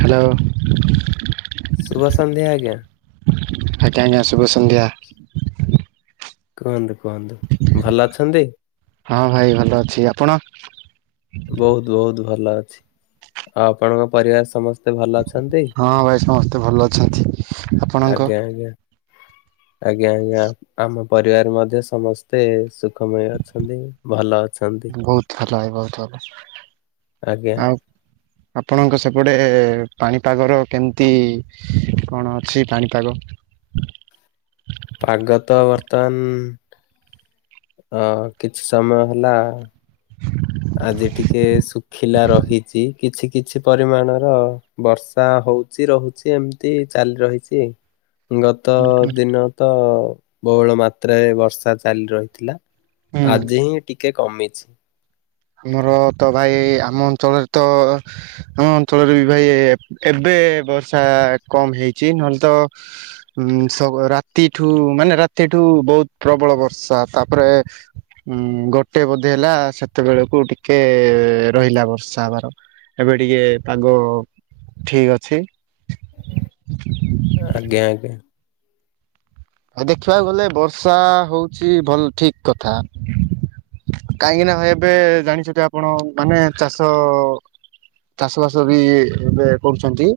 Hello. ଶୁଭ ସନ୍ଧ୍ୟା ଆଜ୍ଞା। ଆଜ୍ଞା। ଆଜ୍ଞା। ଶୁଭ ସନ୍ଧ୍ୟା। କୁହନ୍ତୁ କୁହନ୍ତୁ। ଭଲ ଅଛନ୍ତି? ହଁ ଭାଇ ଭଲ ଅଛି। ଆପଣ? ବୋହୁତ୍ ବୋହୁତ୍ ଭଲ ଅଛି। ଆଉ ଆପଣଙ୍କ ପରିବାର ସମସ୍ତେ ସମସ୍ତେ ଭଲ ଅଛନ୍ତି? ହଁ ଭାଇ ସମସ୍ତେ ଭଲ ଅଛନ୍ତି ଆପଣଙ୍କ? ଆଜ୍ଞା। ଆଜ୍ଞା। ଆଜ୍ଞା ଆଜ୍ଞା। ଆମ ପରିବାର ମଧ୍ୟ ସମସ୍ତେ ସୁଖମୟ ଅଛନ୍ତି। ଭଲ ଅଛନ୍ତି। ବୋହୁତ୍ ଭଲ ଭାଇ। ବୋହୁତ୍ ଭଲ। ଆଜ୍ଞା ଆଉ ଆପଣଙ୍କ ସେପଟେ ପାଣିପାଗର କେମିତି କଣ ଅଛି ପାଣିପାଗ? ପାଗ ତ ବର୍ତ୍ତମାନ ହଁ। କିଛି ସମୟ ହେଲା। ଆଜି ଟିକେ ଶୁ ଖିଲା ରହିଛି। କିଛି କିଛି ପରିମାଣର ବର୍ଷା ହୋଉଚି। ରହୁଚି ଏମ୍ ତି ଚାଲି ରହିଛି। [inaudible] ଗତ ହୁଁ ହୁଁ। ଦିନ ତ ବହୁଳ ମାତ୍ରାରେ ବର୍ଷା ଚାଲି ରହିଥିଲା। ହୁଁ ଆଜି ହିଁ ଟିକେ କମିଛି। ଆମର ତ ଭାଇ ଆମ ଅଞ୍ଚଳରେ ତ ଆମ ଅଞ୍ଚଳରେ ବି ଭାଇ ଏ ଏ ଏବେ ବର୍ଷା କମ୍ ହେଇଛି ନହେଲେ ତ ଉଁ ସ ରାତିଠୁ ମାନେ ରାତିଠୁ ବହୁତ ପ୍ରବଳ ବର୍ଷା ତାପରେ ହୁଁ ଗୋଟେ ବୋଧେ ହେଲା ସେ ତେବେଳକୁ ଟିକେ ଏ ଏ ଏ ରହିଲା ବର୍ଷା ହବାର ଏବେ ଟିକେ ପାଗ ଠିକ୍ ଅଛି। ଆଜ୍ଞା ଆଜ୍ଞା। ଆଉ ଦେଖିବାକୁ ଗଲେ ବର୍ଷା ଆ ଆ ହଉଛି ଭଲ ଠିକ୍ କଥା। କାହିଁକି ନା ହଁ ଏବେ ଜାଣିଚ ଟି ଆପଣ ମାନେ ଚାଷ ଅ ଅ ଚାଷ ବାସ ବି ଏ ଏବେ କରୁଛନ୍ତି।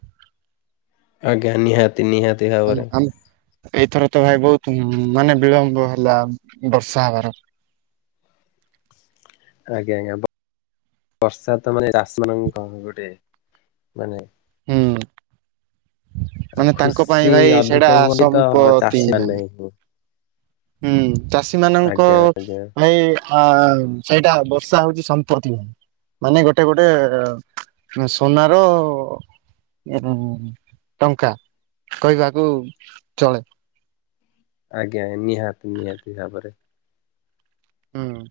ଆଜ୍ଞା ନିହାତି ନିହାତ। ଆମ ଆମ ଏଇଥର ତ ଭାଇ ବହୁତ ମାନେ ବିଳମ୍ବ ହେଲା ବର୍ଷା ହବାର। ଆଜ୍ଞା ଆଜ୍ଞା ବ ବର୍ଷା ତ ମାନେ ଚାଷୀ ମାନଙ୍କ ଗୋଟେ ମାନେ ହୁଁ। ଆ ମାନେ ତାଙ୍କ ପାଇଁ ଖୁସି ଭାଇ ସେଇଟା ଅଧିକ ହୁଅନ୍ତି ତ ସମ୍ପତ୍ତି ଚାଷୀ ଭାଇ। ମାନେ ହିଁ। ହୁଁ ଚାଷୀ ମାନଙ୍କ ଆଜ୍ଞା ଆଜ୍ଞା ଭାଇ ଆ ଆ ଉ ମ୍ ସେଇଟା ବର୍ଷା ହଉଚି ସମ୍ପତି ହୁଁ। ମାନେ ଗୋଟେ ଗୋଟେ ଉଁ ସୁନାର ଏବଂ ଟଙ୍କା କହିବାକୁ ଚଳେ। ଆଜ୍ଞା ନିହାତି ନିହାତି ଭାବରେ। ହୁଁ।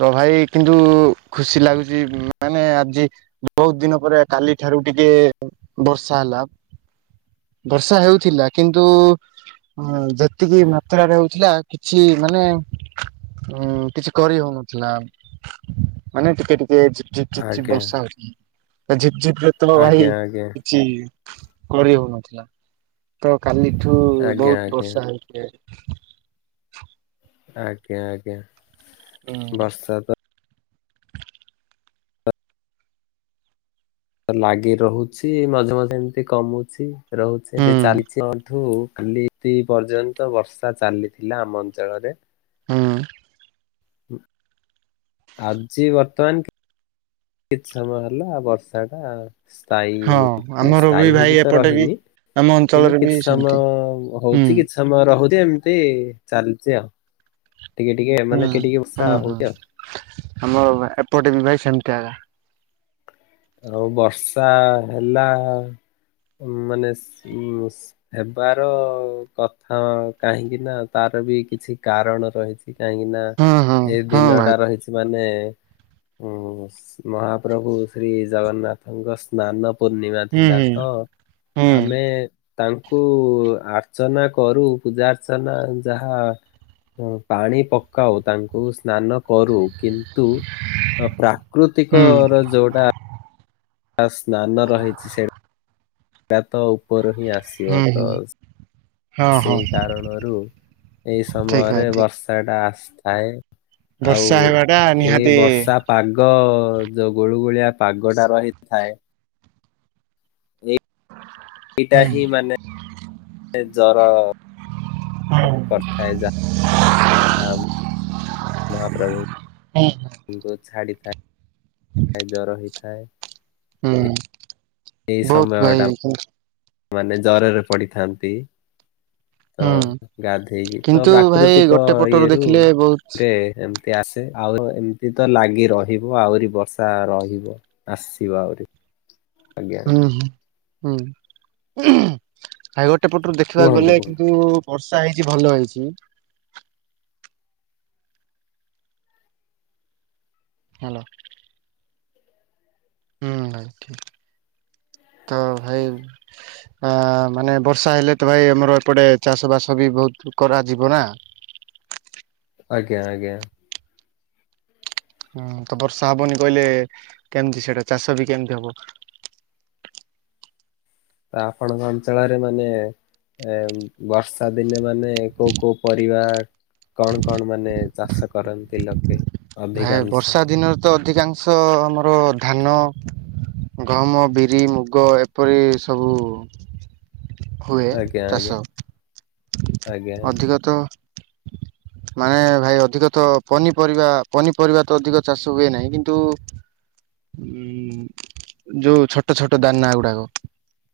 ତ ଭାଇ କିନ୍ତୁ ଉ ଉ ଖୁସି ଲାଗୁଚି ମାନେ ଆଜି ବହୁତ ଦିନ ପରେ କାଲି ଠାରୁ ଟିକେ ଏ ଏ ବର୍ଷା ହେଲା। ବର୍ଷା ହେଉଥିଲା କିନ୍ତୁ ଉ ଉ ହଁ ଯେତିକି ମାତ୍ରାରେ ହଉଥିଲା କିଛି ମାନେ ଉଁ ଉଁ କିଛି କରି ହଉନଥିଲା ମାନେ ଟିକେ ଟିକେ ହେଇଚି। ଝିପଝିପ୍ ଝିପ୍ ଆଜ୍ଞା ବର୍ଷା ହଉଚି ଏ ଝିପ୍ ଝିପ୍ ଲେତ ଲ ଭାଇ ଆଜ୍ଞା ଆଜ୍ଞା କିଛି କରି ହଉନଥିଲା ତ କାଲିଠୁ ଆଜ୍ଞା ବହୁତ ଆଜ୍ଞା ବର୍ଷା ହେଇ ରେ ହେ ଆଜ୍ଞା ଆଜ୍ଞା ହୁଁ ବର୍ଷା ତ ଲାଗି ରହୁଛି ମଝିରେ ମଝିରେ ଏମତି କମୁଛି। ରହୁଛି ଏମତି ହୁଁ ଚାଲିଛି ବନ୍ଧୁ କାଲି ରାତି ପର୍ଯ୍ୟନ୍ତ ବର୍ଷା ଚାଲିଥିଲା ଆମ ଅଞ୍ଚଳରେ। ହଁ। ଆଜି ବର୍ତ୍ତମାନ କିିଛ ସମୟ ହେଲା ବର୍ଷା ଟା ସ୍ଥାୟୀ ହଁ ହେଇକି ଆମର ବି ସ୍ଥାୟୀ ଭାଇ ହେଇକି ତ ଏପଟେ ବି ରହିନି ଆମ କିନ୍ତୁ ଅଞ୍ଚଳରେ କିଛି ବି ସେମିତି ସମୟ ହୁଁ। ହଉଚି କିଛ ସମୟ ରହୁଚି ଏମତି ଚାଲଚି ଆଉ ଟିକେ ଟିକେ ହୁଁ ମାନେ ଏଠି ଟିକେ ବର୍ଷା ହୁଁ ହୁଁ ହଉଚି ଆଉ। ଆମ ଏପଟେ ବି ଭାଇ ସେମତିଆ ହେଲା। ଆଉ ବର୍ଷା ହେଲା ମାନେ ସି ହେବାର କଥା ମ କାହିଁକି ନା ତାର ବି କିଛି କାରଣ ରହିଛି। କାହିଁକି ନା ହଁ ହଁ ଏ ହଁ ଦିନ ଭାଇ। ଟା ରହିଛି ମାନେ ହୁଁ ସି ମହାପ୍ରଭୁ ଶ୍ରୀ ଜଗନ୍ନାଥଙ୍କ ସ୍ନାନ ପୂର୍ଣ୍ଣିମା ହୁଁ ଥିଲା ହୁଁ ତ ହୁଁ ଆମେ ତାଙ୍କୁ ଆର୍ଚ୍ଚନା କରୁ ପୂଜା ଆର୍ଚ୍ଚନା ଯାହା ପାଣି ପକାଉ ତାଙ୍କୁ ସ୍ନାନ କରୁ କିନ୍ତୁ ତ ପ୍ରା ପ୍ରାକୃତିକ ହୁଁ ର ଯୋଉଟା ସ୍ନାନ ରହିଛି ସେଇଟା ତାର ତ ଉପର ହିଁ ହୁଁ ଆସିବ ତ। ହୁଁ ହଁ ହଁ ସେଇ ହଁ କାରଣରୁ ଏଇ ଠିକ ସମୟରେ ଭାଇ ଠିକ। ବର୍ଷା ଟା ଆସିଥାଏ। ଆଉ ବର୍ଷା ହେବାଟା ଏ ନିହାତି ବର୍ଷା ପାଗ ଯୋଉ ଗୁଳୁଗୁଳିଆ ପାଗଟା ରହିଥାଏ। ଏଇ ଏଇଟା ହୁଁ ହିଁ ମାନେ ଜର କରିଥାଏ ଯା। ହାମ୍ ମହାପ୍ରଭୁ। [unintelligible] ବୋହୁତ ଛାଡ଼ିଥା। ଖାଇ ଜର ହେଇଥାଏ। ହୁଁ ଏଇ ବହୁତ ଓଦା ସମୟ ଟା ହେଇଯାଇଛନ୍ତି। ମାନେ ଜରରେ ପଡିଥାନ୍ତି। ହଁ ଗାଧେଇକି ତ କିନ୍ତୁ ଭାଇ ପ୍ରାକୃତିକ ଗୋଟେ ପଟରୁ ଇଏରୁୁ ଦେଖିଲେ ବହୁତ ଏ ଏମ ଏ ଆସେ ଆଉ ଏମିତି ତ ଲାଗି ରହିବ ଆହୁରି ବର୍ଷା ରହିବ। ଆସିବ ଆହୁରି ଆଜ୍ଞା। ହ ହୁଁ ହାଇ ଗୋଟେ ପଟରୁ ଦେଖିବାକୁ କୁହନ୍ତୁ ଗଲେ କୁହନ୍ତୁ କିନ୍ତୁ ବର୍ଷା ହେଇଛି ଭଲ ହେଇଛି। ହାଲୋ। ହୁଁ ନାଇଁ ଠିକ ତ ଭାଇ ହା ଆ ମାନେ ବର୍ଷା ହେଲେ ତ ଭାଇ ଆମର ଏପଟେ ଚାଷ ବାସ ବି ବହୁତ କରାଯିବ ନା। ଆଜ୍ଞା ଆଜ୍ଞା। ହୁଁ ତ ବର୍ଷା ହବନି କହିଲେ କେମିତି ସେଇଟା ଚାଷ ବି କେମତି ହବ। ଆପଣଙ୍କ ଅଞ୍ଚଳରେ ମାନେ ଏ ବର୍ଷା ଦିନେ ମାନେ କୋଉ କୋଉ ପରିବା କଣ କଣ ମାନେ ଚାଷ କରନ୍ତି ଲକ? ଭାଇ ବର୍ଷା ଦିନରେ ତ ଅଧିକାଂଶ ଆମର ଧାନ ଗହମ ବିରି ମୁଗ ଏପରି ସବୁ ହୁଏ ଆଜ୍ଞା ଆଜ୍ଞା। ଚାଷ। ଆଜ୍ଞା ଅଧିକ ତ ମାନେ ଭାଇ ଅଧିକ ତ ପନିପରିବା ପନିପରିବା ତ ଅଧିକ ଚାଷ ହୁଏ ନାହିଁ କିନ୍ତୁ ଉଁ ଯୋଉ ଛୋଟ ଛୋଟ ଦାନା ଗୁଡାକ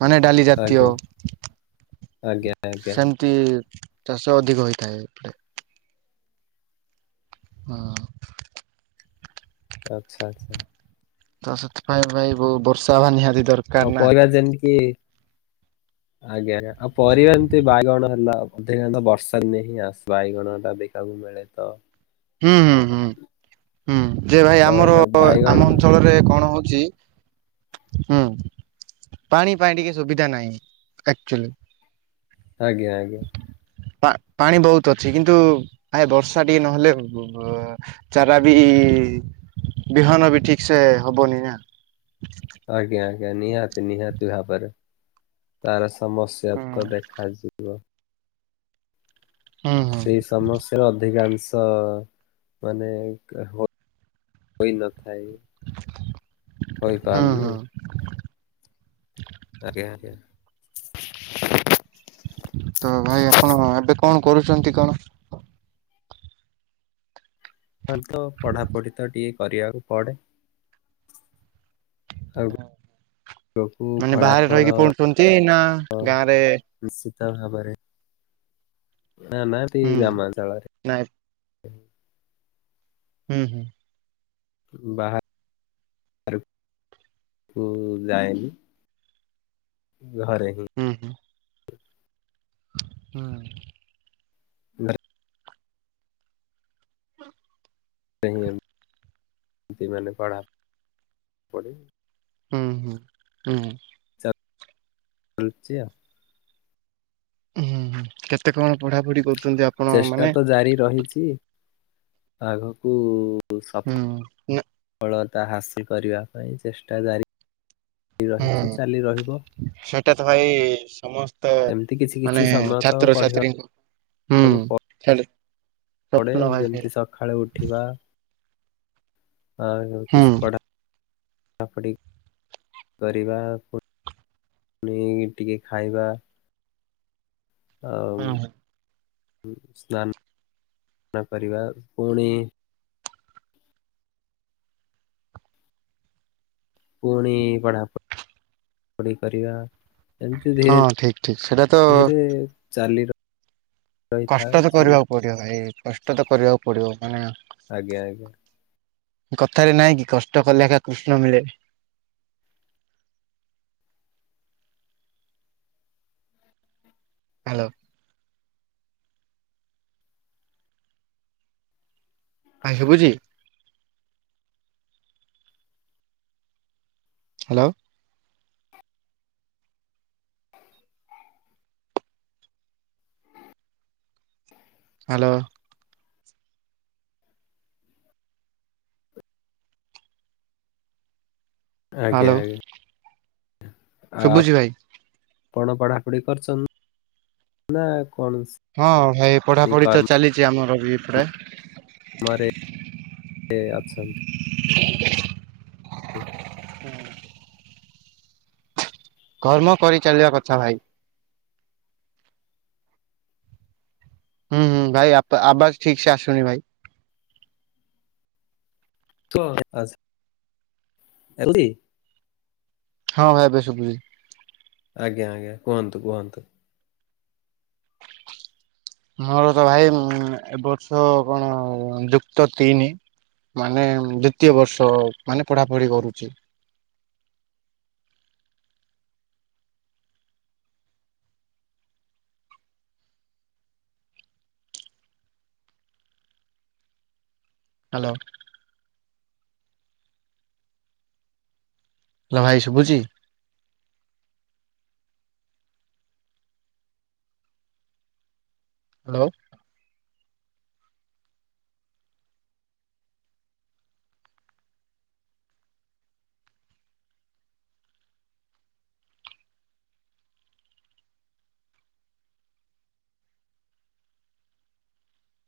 ମାନେ ଡାଲି ଆଜ୍ଞା ଜାତୀୟ ଆଜ୍ଞା ଆଜ୍ଞା ସେମ ତି ଚାଷ ଅଧିକ ହୋଇଥାଏ। ହଁ। ଆଚ୍ଛା। ତ ସେଥିପାଇଁ ଭାଇ ବହୁ ବର୍ଷା ହବା ନିହାତି ଦର ଆଉ ପରିବା ଯେନକୀ [inaudible] ଆଜ୍ଞା ଆ ଆଉ ପରିବା ଏମିତି ବାଇଗଣ ହେଲା ଅଧିକାନ୍ତ ବର୍ଷା ଦିନେ ହିଁ ବାଇଗଣ ଟା ଅଧିକା ହୁଏ। ମିଳେ ତ। ହୁଁ ହୁଁ ହୁଁ ଯେ ଭାଇ ତ ଆମର ମାନେ ବାଇଗଣ ଆମ ଅଞ୍ଚଳରେ କଣ ହଉଛି ହୁଁ, ପାଣି ପାଇଁ ଟିକେ ସୁବିଧା ନାହିଁ ଆକ୍ଚୁଲି, ଆଜ୍ଞା-ଆଜ୍ଞା, ପା ପାଣି ବହୁତ୍ ଅଛି କିନ୍ତୁ ଆଏ ବର୍ଷା ଟିକେ ନହେଲେ, ଓହୋ ଚାରା ବି ବିହନ ବି ଠିକ୍ ସେ ହବନି ନା, ଆଜ୍ଞା-ଆଜ୍ଞା ନିହାତି-ନିହାତି ଭାବରେ ତାର ସମସ୍ୟା ହୁଁ ତ ଦେଖାଯି ବ, ହୁଁ, ସମସାର ଅଧିକାଂଶ ମାନେ [unintelligible] ହୋଇ ନଥାଏ ହୋଇ ହୁଁ ପାରୁନି, ହୁଁ ଆଜ୍ଞା-ଆଜ୍ଞା, ତ ଭାଇ ଆପଣ ଏବେ କଣ କରୁଛନ୍ତି କଣ? ହ ତ ପଢ଼ାପଢ଼ି ତ ଟିକେ କରିବାକୁ ପଡ଼େ, ଏଁ ଆଗକୁ ମାନେ ବାହାରେ ଫଳାଫଳ ରହିକି ପଡ଼ୁଛନ୍ତି ନା ଗାଁରେ? ନିଶ୍ଚିତ ଭାବରେ ନା-ନା ତି ଗ୍ରାମା ଅନଚଳରେ, ନାଇଫ୍, ହୁଁ-ହୁଁ, ବାହା‌ [unintelligible] କୁ ଯାଇନି, ଘରେ ହିଁ, ହୁଁ-ହୁଁ, ହଁ, ଘରେ, ସେ [unintelligible] ଏମିତି ମାନେ ବଢ଼ା ପଡ଼ି, ହୁଁ-ହୁଁ-ହୁଁ, କଲଛିଆ, ହୁଁ-ହୁଁ-ହୁଁ କେତେ କଣ ପଢ଼ା ପଢ଼ି କରୁଛନ୍ତି ଆପ୍ ଚେଷ୍ଟା ତ ଜାରି ରହିଛି ଆଗକୁ ହୁଁ ସଫ୍ ଫଳତା ହାସଲି କରିବା ପାଇଁ ଚେଷ୍ଟା ଜାରି ରହିଛି ହୁଁ ଚାଲି ରହିବ, ସେଇଟା ତ ଭାଇ ସମସ୍ତ୍ ତା ଏମିତି କିଛି କିଛି ମାନେ ସମୟ ତ ଛାତ୍ର ପଢିବା ଛାତ୍ରୀଙ୍କୁ ହୁଁ ହେଲୋ, ପଡ଼େ ଯେମିତି ସକାଳୁ ଉଠିବା, ଆଉ ଯୋଉ ହୁଁ କିଛି ପଢ଼ା ପଢାପଢ଼ି କରିବାକୁ, ପୁଣି ଟିକେ ଖାଇବା, ଆଉ ହୁଁ ହୁଁ ସ୍ନାନାନ୍ ନାନ୍ କରିବା ପୁଣି, ପୁଣି ପଢ଼ା ପ ପଢ଼ି କରିବା, ଏମିତି ହଁ ଠିକ ଠିକ ସେଇଟା ତ ଧୀରେ-ଧୀରେ ଚାଲି ର କଷ୍ଟ ଯୋ କରିବାକୁ ପଡ଼ିବ ଭାଇ କଷ୍ଟ ତ କରିବାକୁ ପଡ଼ିବ ମାନେ, ଆଜ୍ଞା-ଆଜ୍ଞା, କଥାରେ ନହିଁ କି କଷ୍ଟ କଲେ ଏକା କୃଷ୍ଣ ମିଳେ, ହ୍ୟାଲୋ, ଭାଇ ସୁବୁଛି? ହ୍ୟାଲୋ, ହ୍ୟାଲୋ, ହ୍ୟାଲୋ ଆଜ୍ଞା-ଆଜ୍ଞା ଶୁଭୁଛି ଆପ୍ ଭାଇ କଣ ପଢ଼ାପଢ଼ି କରୁନ୍ ନା କଣ ସେ? ହଁ ଭାଇ ପଢାପଢି ତ ଚାଲିଛି ଆମର ବି ପୁରା। ଘରେ ଅଛନ୍ତି। [inaudible] ହୁଁ। କର୍ମ କରି ଚାଲିବା କଥା ଭାଇ। ହୁଁ ହୁଁ ଭାଇ ଆବ୍ ଆବାଜ୍ ଠିକସେ ଆସୁନି ଭାଇ। [unintelligible] ହଁ ଭାଇ ଏବେ ଶୁଭୁଛି। ଆଜ୍ଞା ଆଜ୍ଞା କୁହନ୍ତୁ କୁହନ୍ତୁ। ମୋର ତ ଭାଇ ଏ ବର୍ଷ କଣ ଯୁକ୍ତ ତିନି। ମାନେ ଦ୍ଵିତୀୟ ବର୍ଷ ମାନେ ପଢା ପଢି କରୁଛି। ହ୍ୟାଲୋ। ହ୍ୟାଲୋ ଭାଇ ଶୁଭୁଛି। ହ୍ୟାଲୋ।